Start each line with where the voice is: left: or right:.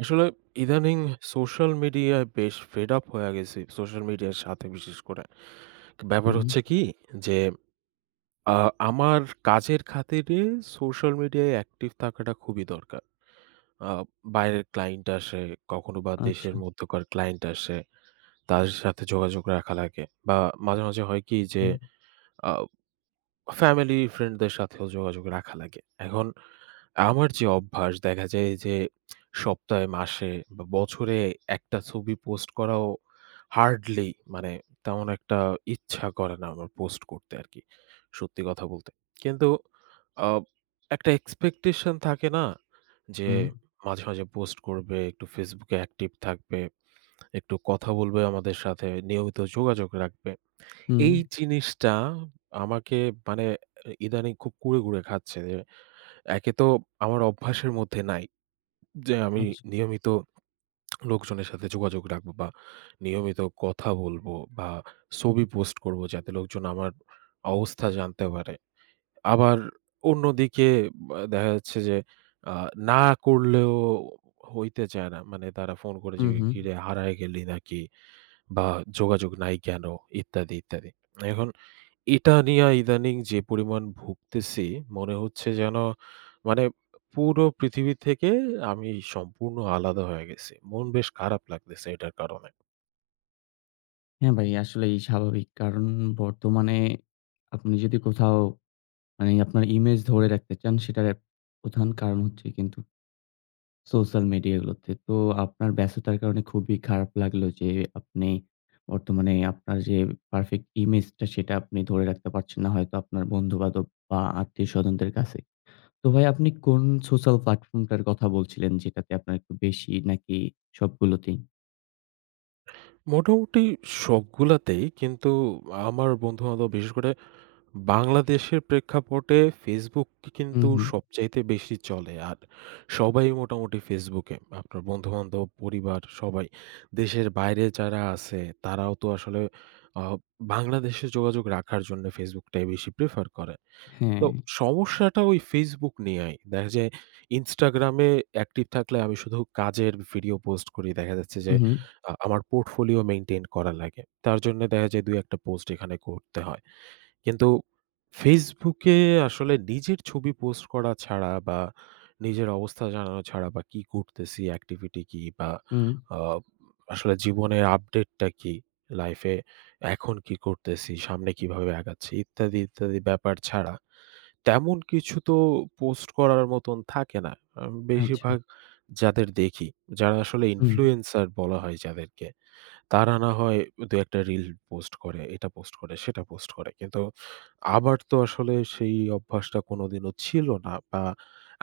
right: আসলে ইদানিং social media বেশ fed up হইয়া গেছি। social media-র সাথে বিশেষ করে। ব্যাপার হচ্ছে
left: হুম।
right: কি? যে আ আমার কাজের খাতিরে social media -য় active থাকাটা খুবই দরকার। আ বাইরের client আসে, কখনো বা দেশের
left: আচ্ছা।
right: মধ্যকার client আসে, তাদের সাথে যোগাযোগ রাখা লাগে বা মাঝে, মাঝে হয় কি? যে,
left: হুম।
right: আ family, friend-দের সাথেও যোগাযোগ রাখা লাগে। এখন আমার যে অভ্যাস দেখা যায় যে, সপ্তাহে, মাসে বা বছরে একটা ছবি post করাও hardly মানে তেমন একটা ইচ্ছা করে না আমার post করতে আর কি, সত্যি কথা বলতে। কিন্তু আ একটা expectation থাকে না যে
left: হুম।
right: মাঝে, মাঝে post করবে, একটু Facebook -এ active থাকবে, একটু কথা বলবে আমাদের সাথে, নিয়মিত যোগাযোগ রাখবে।
left: হুম।
right: এই জিনিসটা আমাকে মানে ইদানিং খুব কুড়ে, কুড়ে খাচ্ছে যে, একে তো আমার অভ্যাসের মধ্যে নাই যে আমি
left: আচ্ছা।
right: নিয়মিত লোকজনের সাথে যোগাযোগ রাখবো বা নিয়মিত কথা বলবো বা ছবি post করবো, যাতে লোকজন আমার অবস্থা জানতে পারে। আবার অন্যদিকে ব্য দেখা যাচ্ছে যে, আ না করলেও হইতে চায় না। মানে তারা phone করে
left: হু,
right: জিগায়
left: হু।
right: "কিরে হারায় গেলি নাকি বা যোগাযোগ নাই কেনো?" ইত্যাদি, ইত্যাদি। এখন এটা নিয়া ইদানিং যে পরিমাণ ভুগতেছি, মনে হচ্ছে যেন মানে পুরো পৃথিবী থেকে আমি সম্পূর্ণ আলাদা হয়ে গেছি। মন বেশ খারাপ লাগতেছে এটার কারণে।
left: হ্যাঁ, ভাই আসলেই স্বাভাবিক। কারণ বর্তমানে আপনি যদি কোথাও মানে আপনার image ধরে রাখতে চান, সেটার এক প্রধান কারণ হচ্ছে কিন্তু social media গুলোতে। তো আপনার ব্যস্ততার কারণে খুবই খারাপ লাগলো যে আপনি বর্তমানে আপনার যে perfect image টা, সেটা আপনি ধরে রাখতে পারছেন ন। হয়তো আপনার বন্ধুবান্ধব বা আত্মীয়-স্বজনদের কাছে। তো ভাই আপনি কোনো social platform টার কথা বলছিলেন যেটাতে আপনার একটু বেশি নাকি সবগুলোতেই?
right: মোটামুটি সবগুলাতেই কিন্তু আমার বন্ধু-বান্ধব বিশেষ করে বাংলাদেশের প্রেক্ষাপটে Facebook কি
left: হু,
right: কিন্তু
left: হু।
right: সবচাইতে বেশি চলে। আর সবাই মোটামুটি Facebook-এ, আপনার বন্ধু-বান্ধব, পরিবার সবাই। দেশের বাইরে যারা আছে তারাও তো আসলে আ বাংলাদেশে যোগাযোগ রাখার জন্য Facebook-টাই বেশি prefer করে। তো
left: হ্যাঁ।
right: সমস্যাটা ওই Facebook নিয়াই। দেখা যায় Instagram-এ active থাকলে আমি শুধু কাজের video post করি। দেখা যাচ্ছে
left: হু,
right: যে
left: হু।
right: আ আমার portfolio maintain করা লাগে। তার জন্যে দেখা যায় ২,১ টা post এখানে করতে হয়। কিন্তু Facebook-এ আসলে নিজের ছবি post করা ছাড়া বা নিজের অবস্থা জানানো ছাড়া বা কি করতেছি, activity কি বা
left: হু।
right: আ আসলে জীবনের update-টা কি, life-এ এখন কি করতেছি, সামনে কিভাবে আগাচ্ছি ইত্যাদি, ইত্যাদি ব্যাপার ছাড়া তেমন কিছু তো post করার মতন থাকে না। আম
left: আচ্ছা।
right: বেশিরভাগ যাদের দেখি, যারা আসলে
left: হুম।
right: influencer বলা হয় যাদেরকে। তারা না হয় ২,১ টা reel post করে, এটা post করে, সেটা post করে। কিন্তু আমার তো আসলে সেই অভ্যাসটা কোনোদিনও ছিল না বা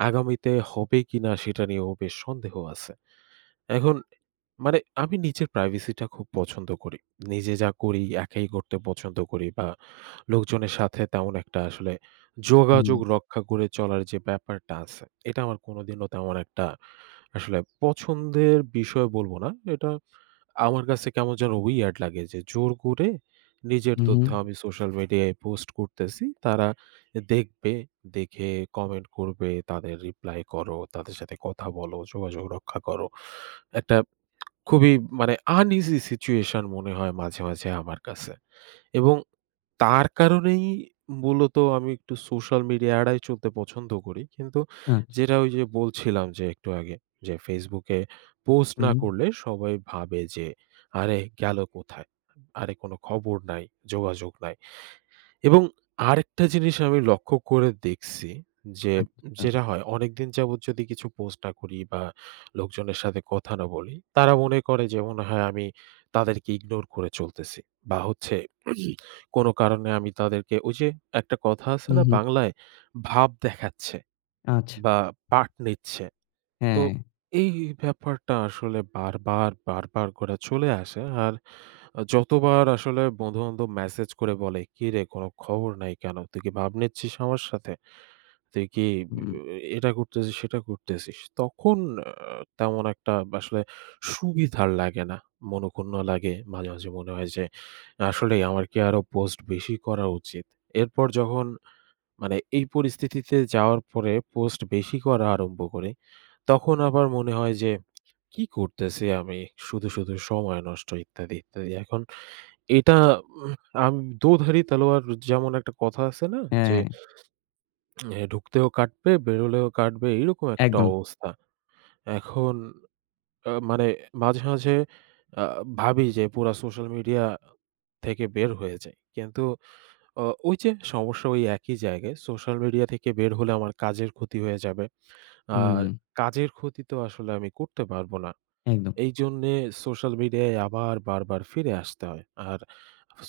right: আগামীতে হবে কিনা সেটা নিয়েও বেশ সন্দেহ আছে। এখন মানে আমি নিজের privacy-টা খুব পছন্দ করি। নিজে যা করি একাই করতে পছন্দ করি বা লোকজনের সাথে তেমন একটা আসলে
left: হুম।
right: যোগাযোগ রক্ষা করে চলার যে ব্যাপারটা আছে, এটা আমার কোনোদিনও তেমন একটা আসলে পছন্দের বিষয় বলব না, এটা আমার কাছে কেমন যেন weird লাগে যে জোর করে নিজের
left: হু,
right: তথ্য
left: হু।
right: আমি social media-য় post করতেছি। তারা এ দেখবে, দেখে comment করবে, তাদের reply করো, তাদের সাথে কথা বলো, যোগাযোগ রক্ষা করো। একটা খুবই মানে uneasy situation মনে হয় মাঝে, মাঝে আমার কাছে। এবং তার কারণেই মূলত আমি একটু social media এড়ায় চলতে পছন্দ করি। কিন্তু
left: আচ্ছা।
right: যেটা ওই যে বলছিলাম যে একটু আগে। যে Facebook-এ post না
left: হুম।
right: করলে সবাই ভাবে যে "আরে গেল কোথায়? আরে কোনো খবর নাই, যোগাযোগ নাই।" এবং আরেকটা জিনিস আমি লক্ষ্য করে দেখছি যে
left: আচ্ছা।
right: যেটা হয় অনেকদিন যাবৎ যদি কিছু post না করি বা লোকজনের সাথে কথা না বলি, তারা মনে করে যে মনে হয় আমি তাদেরকে ignore করে চলতেছি। বা হচ্ছে কোনো কারণে আমি তাদেরকে ওই যে একটা কথা আছে
left: হু,
right: না
left: হু।
right: বাংলায়? ভাব দেখাচ্ছে
left: আচ্ছা।
right: বা পাট নিচ্ছে। তো
left: হ্যাঁ।
right: এই ব্যাপারটা আসলে বারবার, বারবার করে চলে আসে। আর আ যতবার আসলে বন্ধু-বান্ধব message করে বলে "কিরে কোনো খবর নাই কেন? তুই কি ভাব নিচ্ছিস আমার সাথে? তুই কি এ
left: হুম।
right: এটা করতেছিস সেটা করতেছিস?" তখন অ্যা তেমন একটা আসলে সুবিধার লাগে না, মনঃক্ষুণ্ণ লাগে। মাঝে, মাঝে মনে হয় যে আসলেই আমার কি আরও post বেশি করা উচিত? এরপর যখন মানে এই পরিস্থিতিতে যাওয়ার পরে post বেশি করা আরম্ভ করি, তখন আবার মনে হয় যে কি করতেছি আমি? শুধু, শুধু সময় নষ্ট ইত্যাদি, ইত্যাদি। এখন এটা ওহ আমি দোধারি তালোয়ার যেমন একটা কথা আছে না? যে
left: হ্যাঁ।
right: এ ঢুকতেও কাটবে বেরোলেও কাটবে এইরকম একটা
left: একদম।
right: অবস্থা। এখন অ্যা মানে মাঝে, মাঝে আ ভাবি যে পুরা social media থেকে বের হয়ে যাই। কিন্তু অ ওই যে সমস্যা ওই একই জায়গায় social media থেকে বের হলে আমার কাজের ক্ষতি হয়ে যাবে। আর
left: হুম।
right: কাজের ক্ষতি তো আসলে আমি করতে পারব না।
left: একদম।
right: এইজন্যে social media-য় আবার বারবার ফিরে আসতে হয়। আর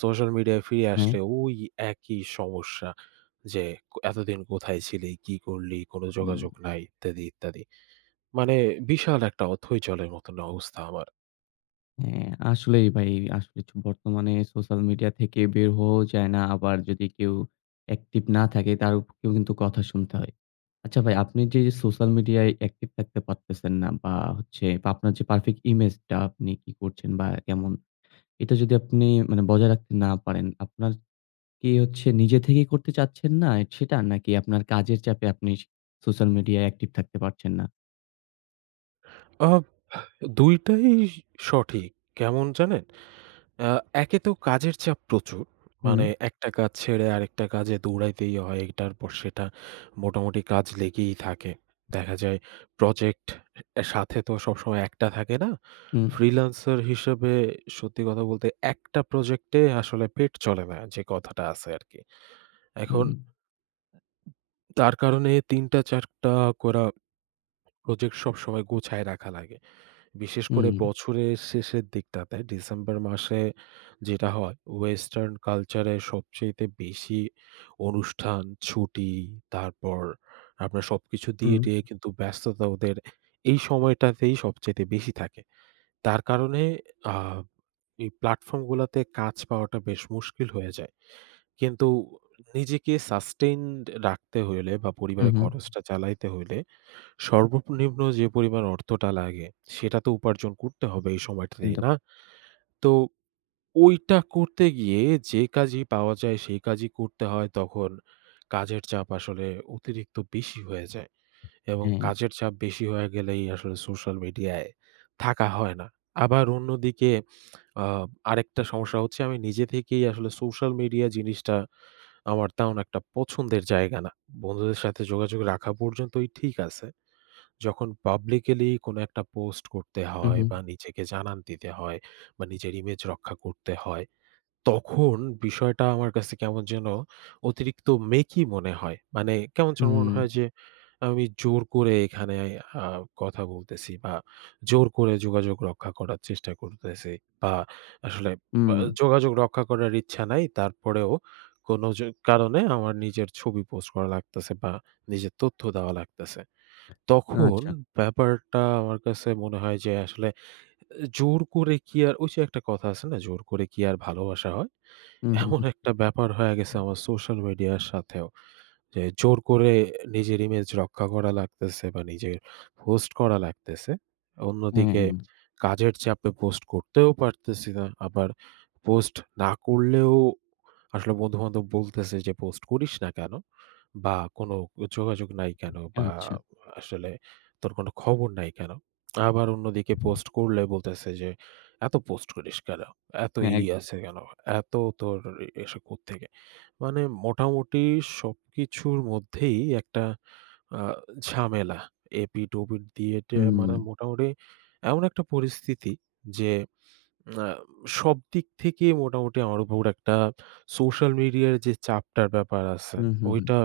right: social media-য় ফিরে
left: হ্যাঁ।
right: আসলে ওই একই সমস্যা যে ক "এতদিন কোথায় ছিলে? কি করলি? কোনো
left: উম
right: যোগাযোগ নাই ইত্যাদি, ইত্যাদি।" মানে বিশাল একটা অথৈ জলের মতন অবস্থা আমার।
left: হ্যাঁ, আসলেই ভাই আসলে চ বর্তমানে সোশ্যাল মিডিয়া থেকে বের হওয়া যায় না, আবার যদি কেউ একটিভ না থাকে তার উপরেও কিন্তু কথা শুনতে হয়। আচ্ছা ভাই আপনি যে সোশ্যাল মিডিয়ায় একটিভ থাকতে পারতেছেন না বা হচ্ছে বা আপনার যে পারফেক্ট ইমেজটা আপনি কি করছেন বা কেমন? এটা যদি আপনি মানে বজায় রাখতে না পারেন আপনার কি হচ্ছে নিজে থেকেই করতে চাচ্ছেন না সেটা? নাকি আপনার কাজের চাপে আপনি সোশ্যাল মিডিয়ায় একটিভ থাকতে পারছেন না?
right: আ ২ টাই সঠিক, কেমন জানেন? আ একে তো কাজের চাপ প্রচুর, মানে
left: হুম।
right: একটা কাজ ছেড়ে আরেকটা কাজে দৌড়াইতেই হয়, এটার পর সেটা, মোটামুটি কাজ লেগেই থাকে। দেখা যায় প্রজেক্ট সাথে তো সবসময় একটা থাকে না।
left: হুম।
right: ফ্রীলান্সার হিসেবে সত্যি কথা বলতে ১টা প্রজেক্টে আসলে পেট চলে না যে কথাটা আছে আরকি। এখন
left: উম।
right: ...তার কারণে ৩ টা ৪ টা করা প্রজেক্ট সবসময় গোছায় রাখা লাগে। বিশেষ করে
left: হুম।
right: বছরের শেষের দিকটাতে, ডিসেম্বর মাসে যেটা হয়, ওয়েস্টার্ন কালচারে সবচাইতে বেশি অনুষ্ঠান, ছুটি তারপর আপনার সবকিছু দিয়ে
left: হুম।
right: টিয়ে কিন্তু ব্যস্ততা ওদের এই সময়টাতেই সবচাইতে বেশি থাকে। তার কারণে আ এই প্লাটফর্মগুলোতে কাজ পাওয়াটা বেশ মুশকিল হয়ে যায়। কিন্তু নিজেকে সাস্টেইনড রাখতে হইলে বা
left: হু,
right: পরিবারের
left: হু।
right: খরচটা চালাইতে হইলে সর্বনিম্ন যে পরিমাণ অর্থটা লাগে, সেটা তো উপার্জন করতে হবে এই সময়টাতেই,
left: একদম।
right: না? তো ওইটা করতে গিয়ে যে কাজই পাওয়া যায় সেই কাজই করতে হয়। তখন কাজের চাপ আসলে অতিরিক্ত বেশি হয়ে যায় এবং
left: হ্যাঁ।
right: কাজের চাপ বেশি হয়ে গেলেই আসলে সোশ্যাল মিডিয়ায় থাকা হয় না। আবার অন্যদিকে আ আরেকটা সমস্যা হচ্ছে আমি নিজে থেকেই আসলে সোশ্যাল মিডিয়া জিনিসটা আমার তেমন একটা পছন্দের জায়গা না। বন্ধুদের সাথে যোগাযোগ রাখা পর্যন্তই ঠিক আছে। যখন পাবলিক্যালি কোন একটা পোস্ট করতে
left: হু,
right: হয় বা
left: হু।
right: নিজেকে জানান দিতে হয় বা নিজের ইমেজ রক্ষা করতে হয়, তখন বিষয়টা আমার কাছে কেমন যেন অতিরিক্ত মেকি মনে হয়। মানে কেমন যেন মনে
left: হুম।
right: হয় যে, আমি জোর করে এখানে আ কথা বলতেছি বা জোর করে যোগাযোগ রক্ষা করার চেষ্টা করতেছি বা আসলে ব্যা
left: উম।
right: যোগাযোগ রক্ষা করার ইচ্ছা নাই, তারপরেও কোন য কারণে আমার নিজের ছবি পোস্ট করা লাগতেছে বা নিজের তথ্য দেওয়া লাগতেছে। তখন
left: আচ্ছা।
right: ব্যাপারটা আমার কাছে মনে হয় যে আসলে এ জোর করে কি আর, ওই যে একটা কথা আছে না, "জোর করে কি আর ভালোবাসা হয়?"
left: হু, হু,
right: এমন
left: হু।
right: একটা ব্যাপার হয়ে গেছে আমার সোশ্যাল মিডিয়ার সাথেও যে, জোর করে নিজের ইমেজ রক্ষা করা লাগতেছে বা নিজের পোস্ট করা লাগতেছে। অন্যদিকে
left: হুম।
right: কাজের চাপে পোস্ট করতেও পারতেছি না। আবার পোস্ট না করলেও আসলে বন্ধু-বান্ধব বলতেছে যে "পোস্ট করিস না কেনো?" বা "কোনো যোগাযোগ নাই কেনো?" বা
left: আচ্ছা।
right: আসলে "তোর কোন খবর নাই কেনো?" আবার অন্যদিকে পোস্ট করলে বলতেছে যে, "এত পোস্ট করিস কেনো? এত ই
left: এক
right: আসে কেনো? এত তোর এ এসে কোত্থেকে?" মানে মোটামুটি সবকিছুর মধ্যেই একটা আ ঝামেলা। এপিঠ-ওপিঠ দিয়ে-টিয়ে মানে
left: হুম।
right: মোটামুটি এমন একটা পরিস্থিতি যে, আ সব দিক থেকেই মোটামুটি আমার উপর একটা সোশ্যাল মিডিয়ার যে চাপটার ব্যাপার আছে,
left: হু, হু, হু।
right: ওইটা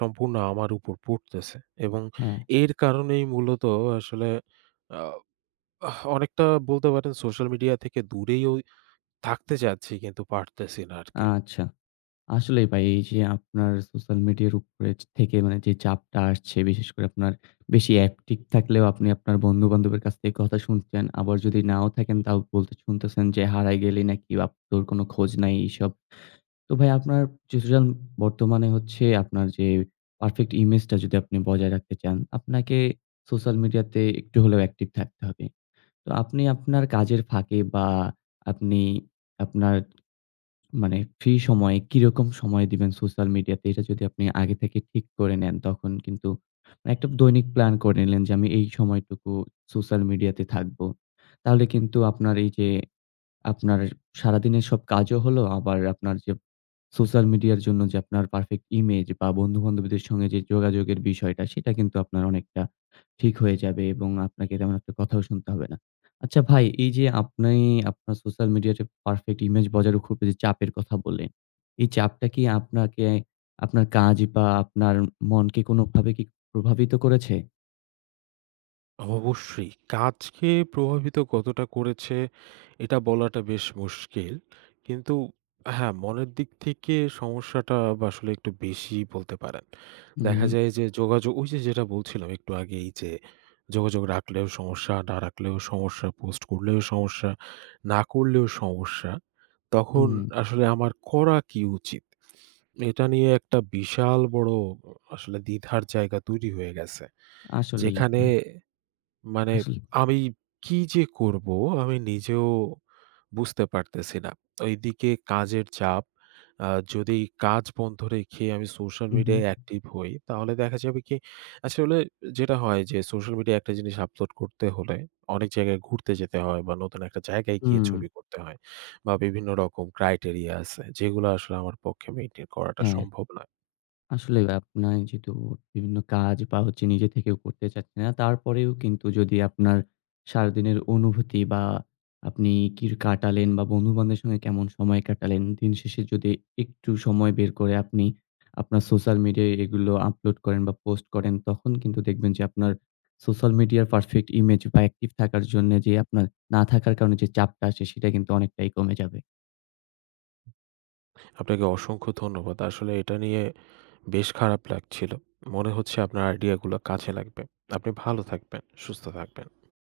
right: সম্পূর্ণ আমার উপর পড়তেছে এবং
left: হ্যাঁ।
right: এর কারণেই মূলত আসলে আ অনেকটা বলতে পারেন সোশ্যাল মিডিয়া থেকে দূরে ওই থাকতে চাচ্ছি, কিন্তু পারতেছি না আরকি।
left: আচ্ছা। আসলেই ভাই এইযে আপনার সোশ্যাল মিডিয়ার উপরে থেকে মানে যে চাপটা আসছে, বিশেষ করে আপনার বেশি একটিভ থাকলেও আপনি আপনার বন্ধু-বান্ধবের কাছ থেকে কথা শুনতেছেন, আবার যদি নাও থাকেন তাও শুনতেছেন যে, "হারায় গেলে নাকি? আপ তোর কোন খোঁজ নাই" এইসব। তো ভাই আপনার সিচুয়েশন বর্তমানে হচ্ছে আপনার যে পারফেক্ট ইমেজটা যদি আপনি বজায় রাখতে চান, আপনাকে সোশ্যাল মিডিয়াতে একটু হলেও একটিভ থাকতে হবে। তো আপনি আপনার কাজের ফাঁকে বা আপনি আপনার মানে ফ্রি সময়ে কিরকম সময় দিবেন সোশ্যাল মিডিয়াতে এটা যদি আপনি আগে থেকে ঠিক করে নেন তখন কিন্তু মানে একটা দৈনিক প্ল্যান করে নিলেন যে, আমি এই সময়টুকু সোশ্যাল মিডিয়াতে থাকবো। তাহলে কিন্তু আপনার এই যে, আপনার সারাদিনের সব কাজও হলো আবার আপনার যে সোশ্যাল মিডিয়ার জন্য যে আপনার পারফেক্ট ইমেজ বা বন্ধু-বান্ধবীদের সঙ্গে যে যোগাযোগের বিষয়টা সেটা কিন্তু আপনার অনেকটা ঠিক হয়ে যাবে এবং আপনাকে এরকম একটা কথাও শুনতে হবে না। আচ্ছা ভাই, এই যে আপনি, আপনার সোশ্যাল মিডিয়াতে পারফেক্ট ইমেজ বজায় রাখার খুব এই যে চাপের কথা বললেন, এই চাপটা কি আপনাকে, আপনার কাজ বা আপনার মনকে কোনভাবে কি প্রভাবিত করেছে?
right: অ অবশ্যই। কাজকে প্রভাবিত কতটা করেছে এটা বলাটা বেশ মুশকিল। কিন্তু হ্যাঁ, মনের দিক থেকে সমস্যাটা আসলে একটু বেশিই বলতে পারেন। দেখা
left: হুম।
right: যায় যে যোগাযোগ, ওই যে যেটা বলছিলাম একটু আগেই যে যোগাযোগ রাখলেও সমস্যা, না রাখলেও সমস্যা, post করলেও সমস্যা, না করলেও সমস্যা। তখন
left: হুম।
right: আসলে আমার করা কি উচিত? এটা নিয়ে একটা বিশাল বড় অ আসলে দ্বিধার জায়গা তৈরি হয়ে গেছে।
left: আসলেই হু।
right: যেখানে মানে
left: আসলে।
right: আমি কি যে করব আমি নিজেও বুঝতে পারতেছি না। এইদিকে কাজের চাপ। আ যদি কাজ বন্ধ রেখে আমি social
left: হুম,
right: media-য়
left: হুম।
right: active হই তাহলে দেখা যাবে কি? আসলে যেটা হয় যে social media একটা জিনিস upload করতে হলে অনেক জায়গায় ঘুরতে যেতে হয় বা নতুন একটা জায়গায় গিয়ে
left: হুম।
right: ছবি করতে হয়। বা বিভিন্ন রকম criteria আছে যেগুলা আসলে আমার পক্ষে maintain করাটা
left: হ্যাঁ।
right: সম্ভব না।
left: আসলে ভাই আপনি যেহেতু বিভিন্ন কাজ বা হচ্ছে নিজে থেকেও করতে চাচ্ছে না, তারপরেও কিন্তু যদি আপনার সারাদিনের অনুভূতি বা আপনি কির কাটালেন বা বন্ধুবান্ধবের সঙ্গে কেমন সময় কাটালেন, দিনশেষে যদি একটু সময় বের করে আপনি আপনার social media-য় এগুলো upload করেন বা post করেন, তখন কিন্তু দেখবেন যে আপনার social media-র perfect image বা active থাকার জন্যে যে আপনার না থাকার কারণে যে চাপটা আছে, সেটা কিন্তু অনেকটাই কমে যাবে।
right: আপনাকে অসংখ্য ধন্যবাদ। আসলে এটা নিয়ে বেশ খারাপ লাগছিল। মনে হচ্ছে আপনার idea গুলা কাজে লাগবে। আপনি ভালো থাকবেন, সুস্থ থাকবেন।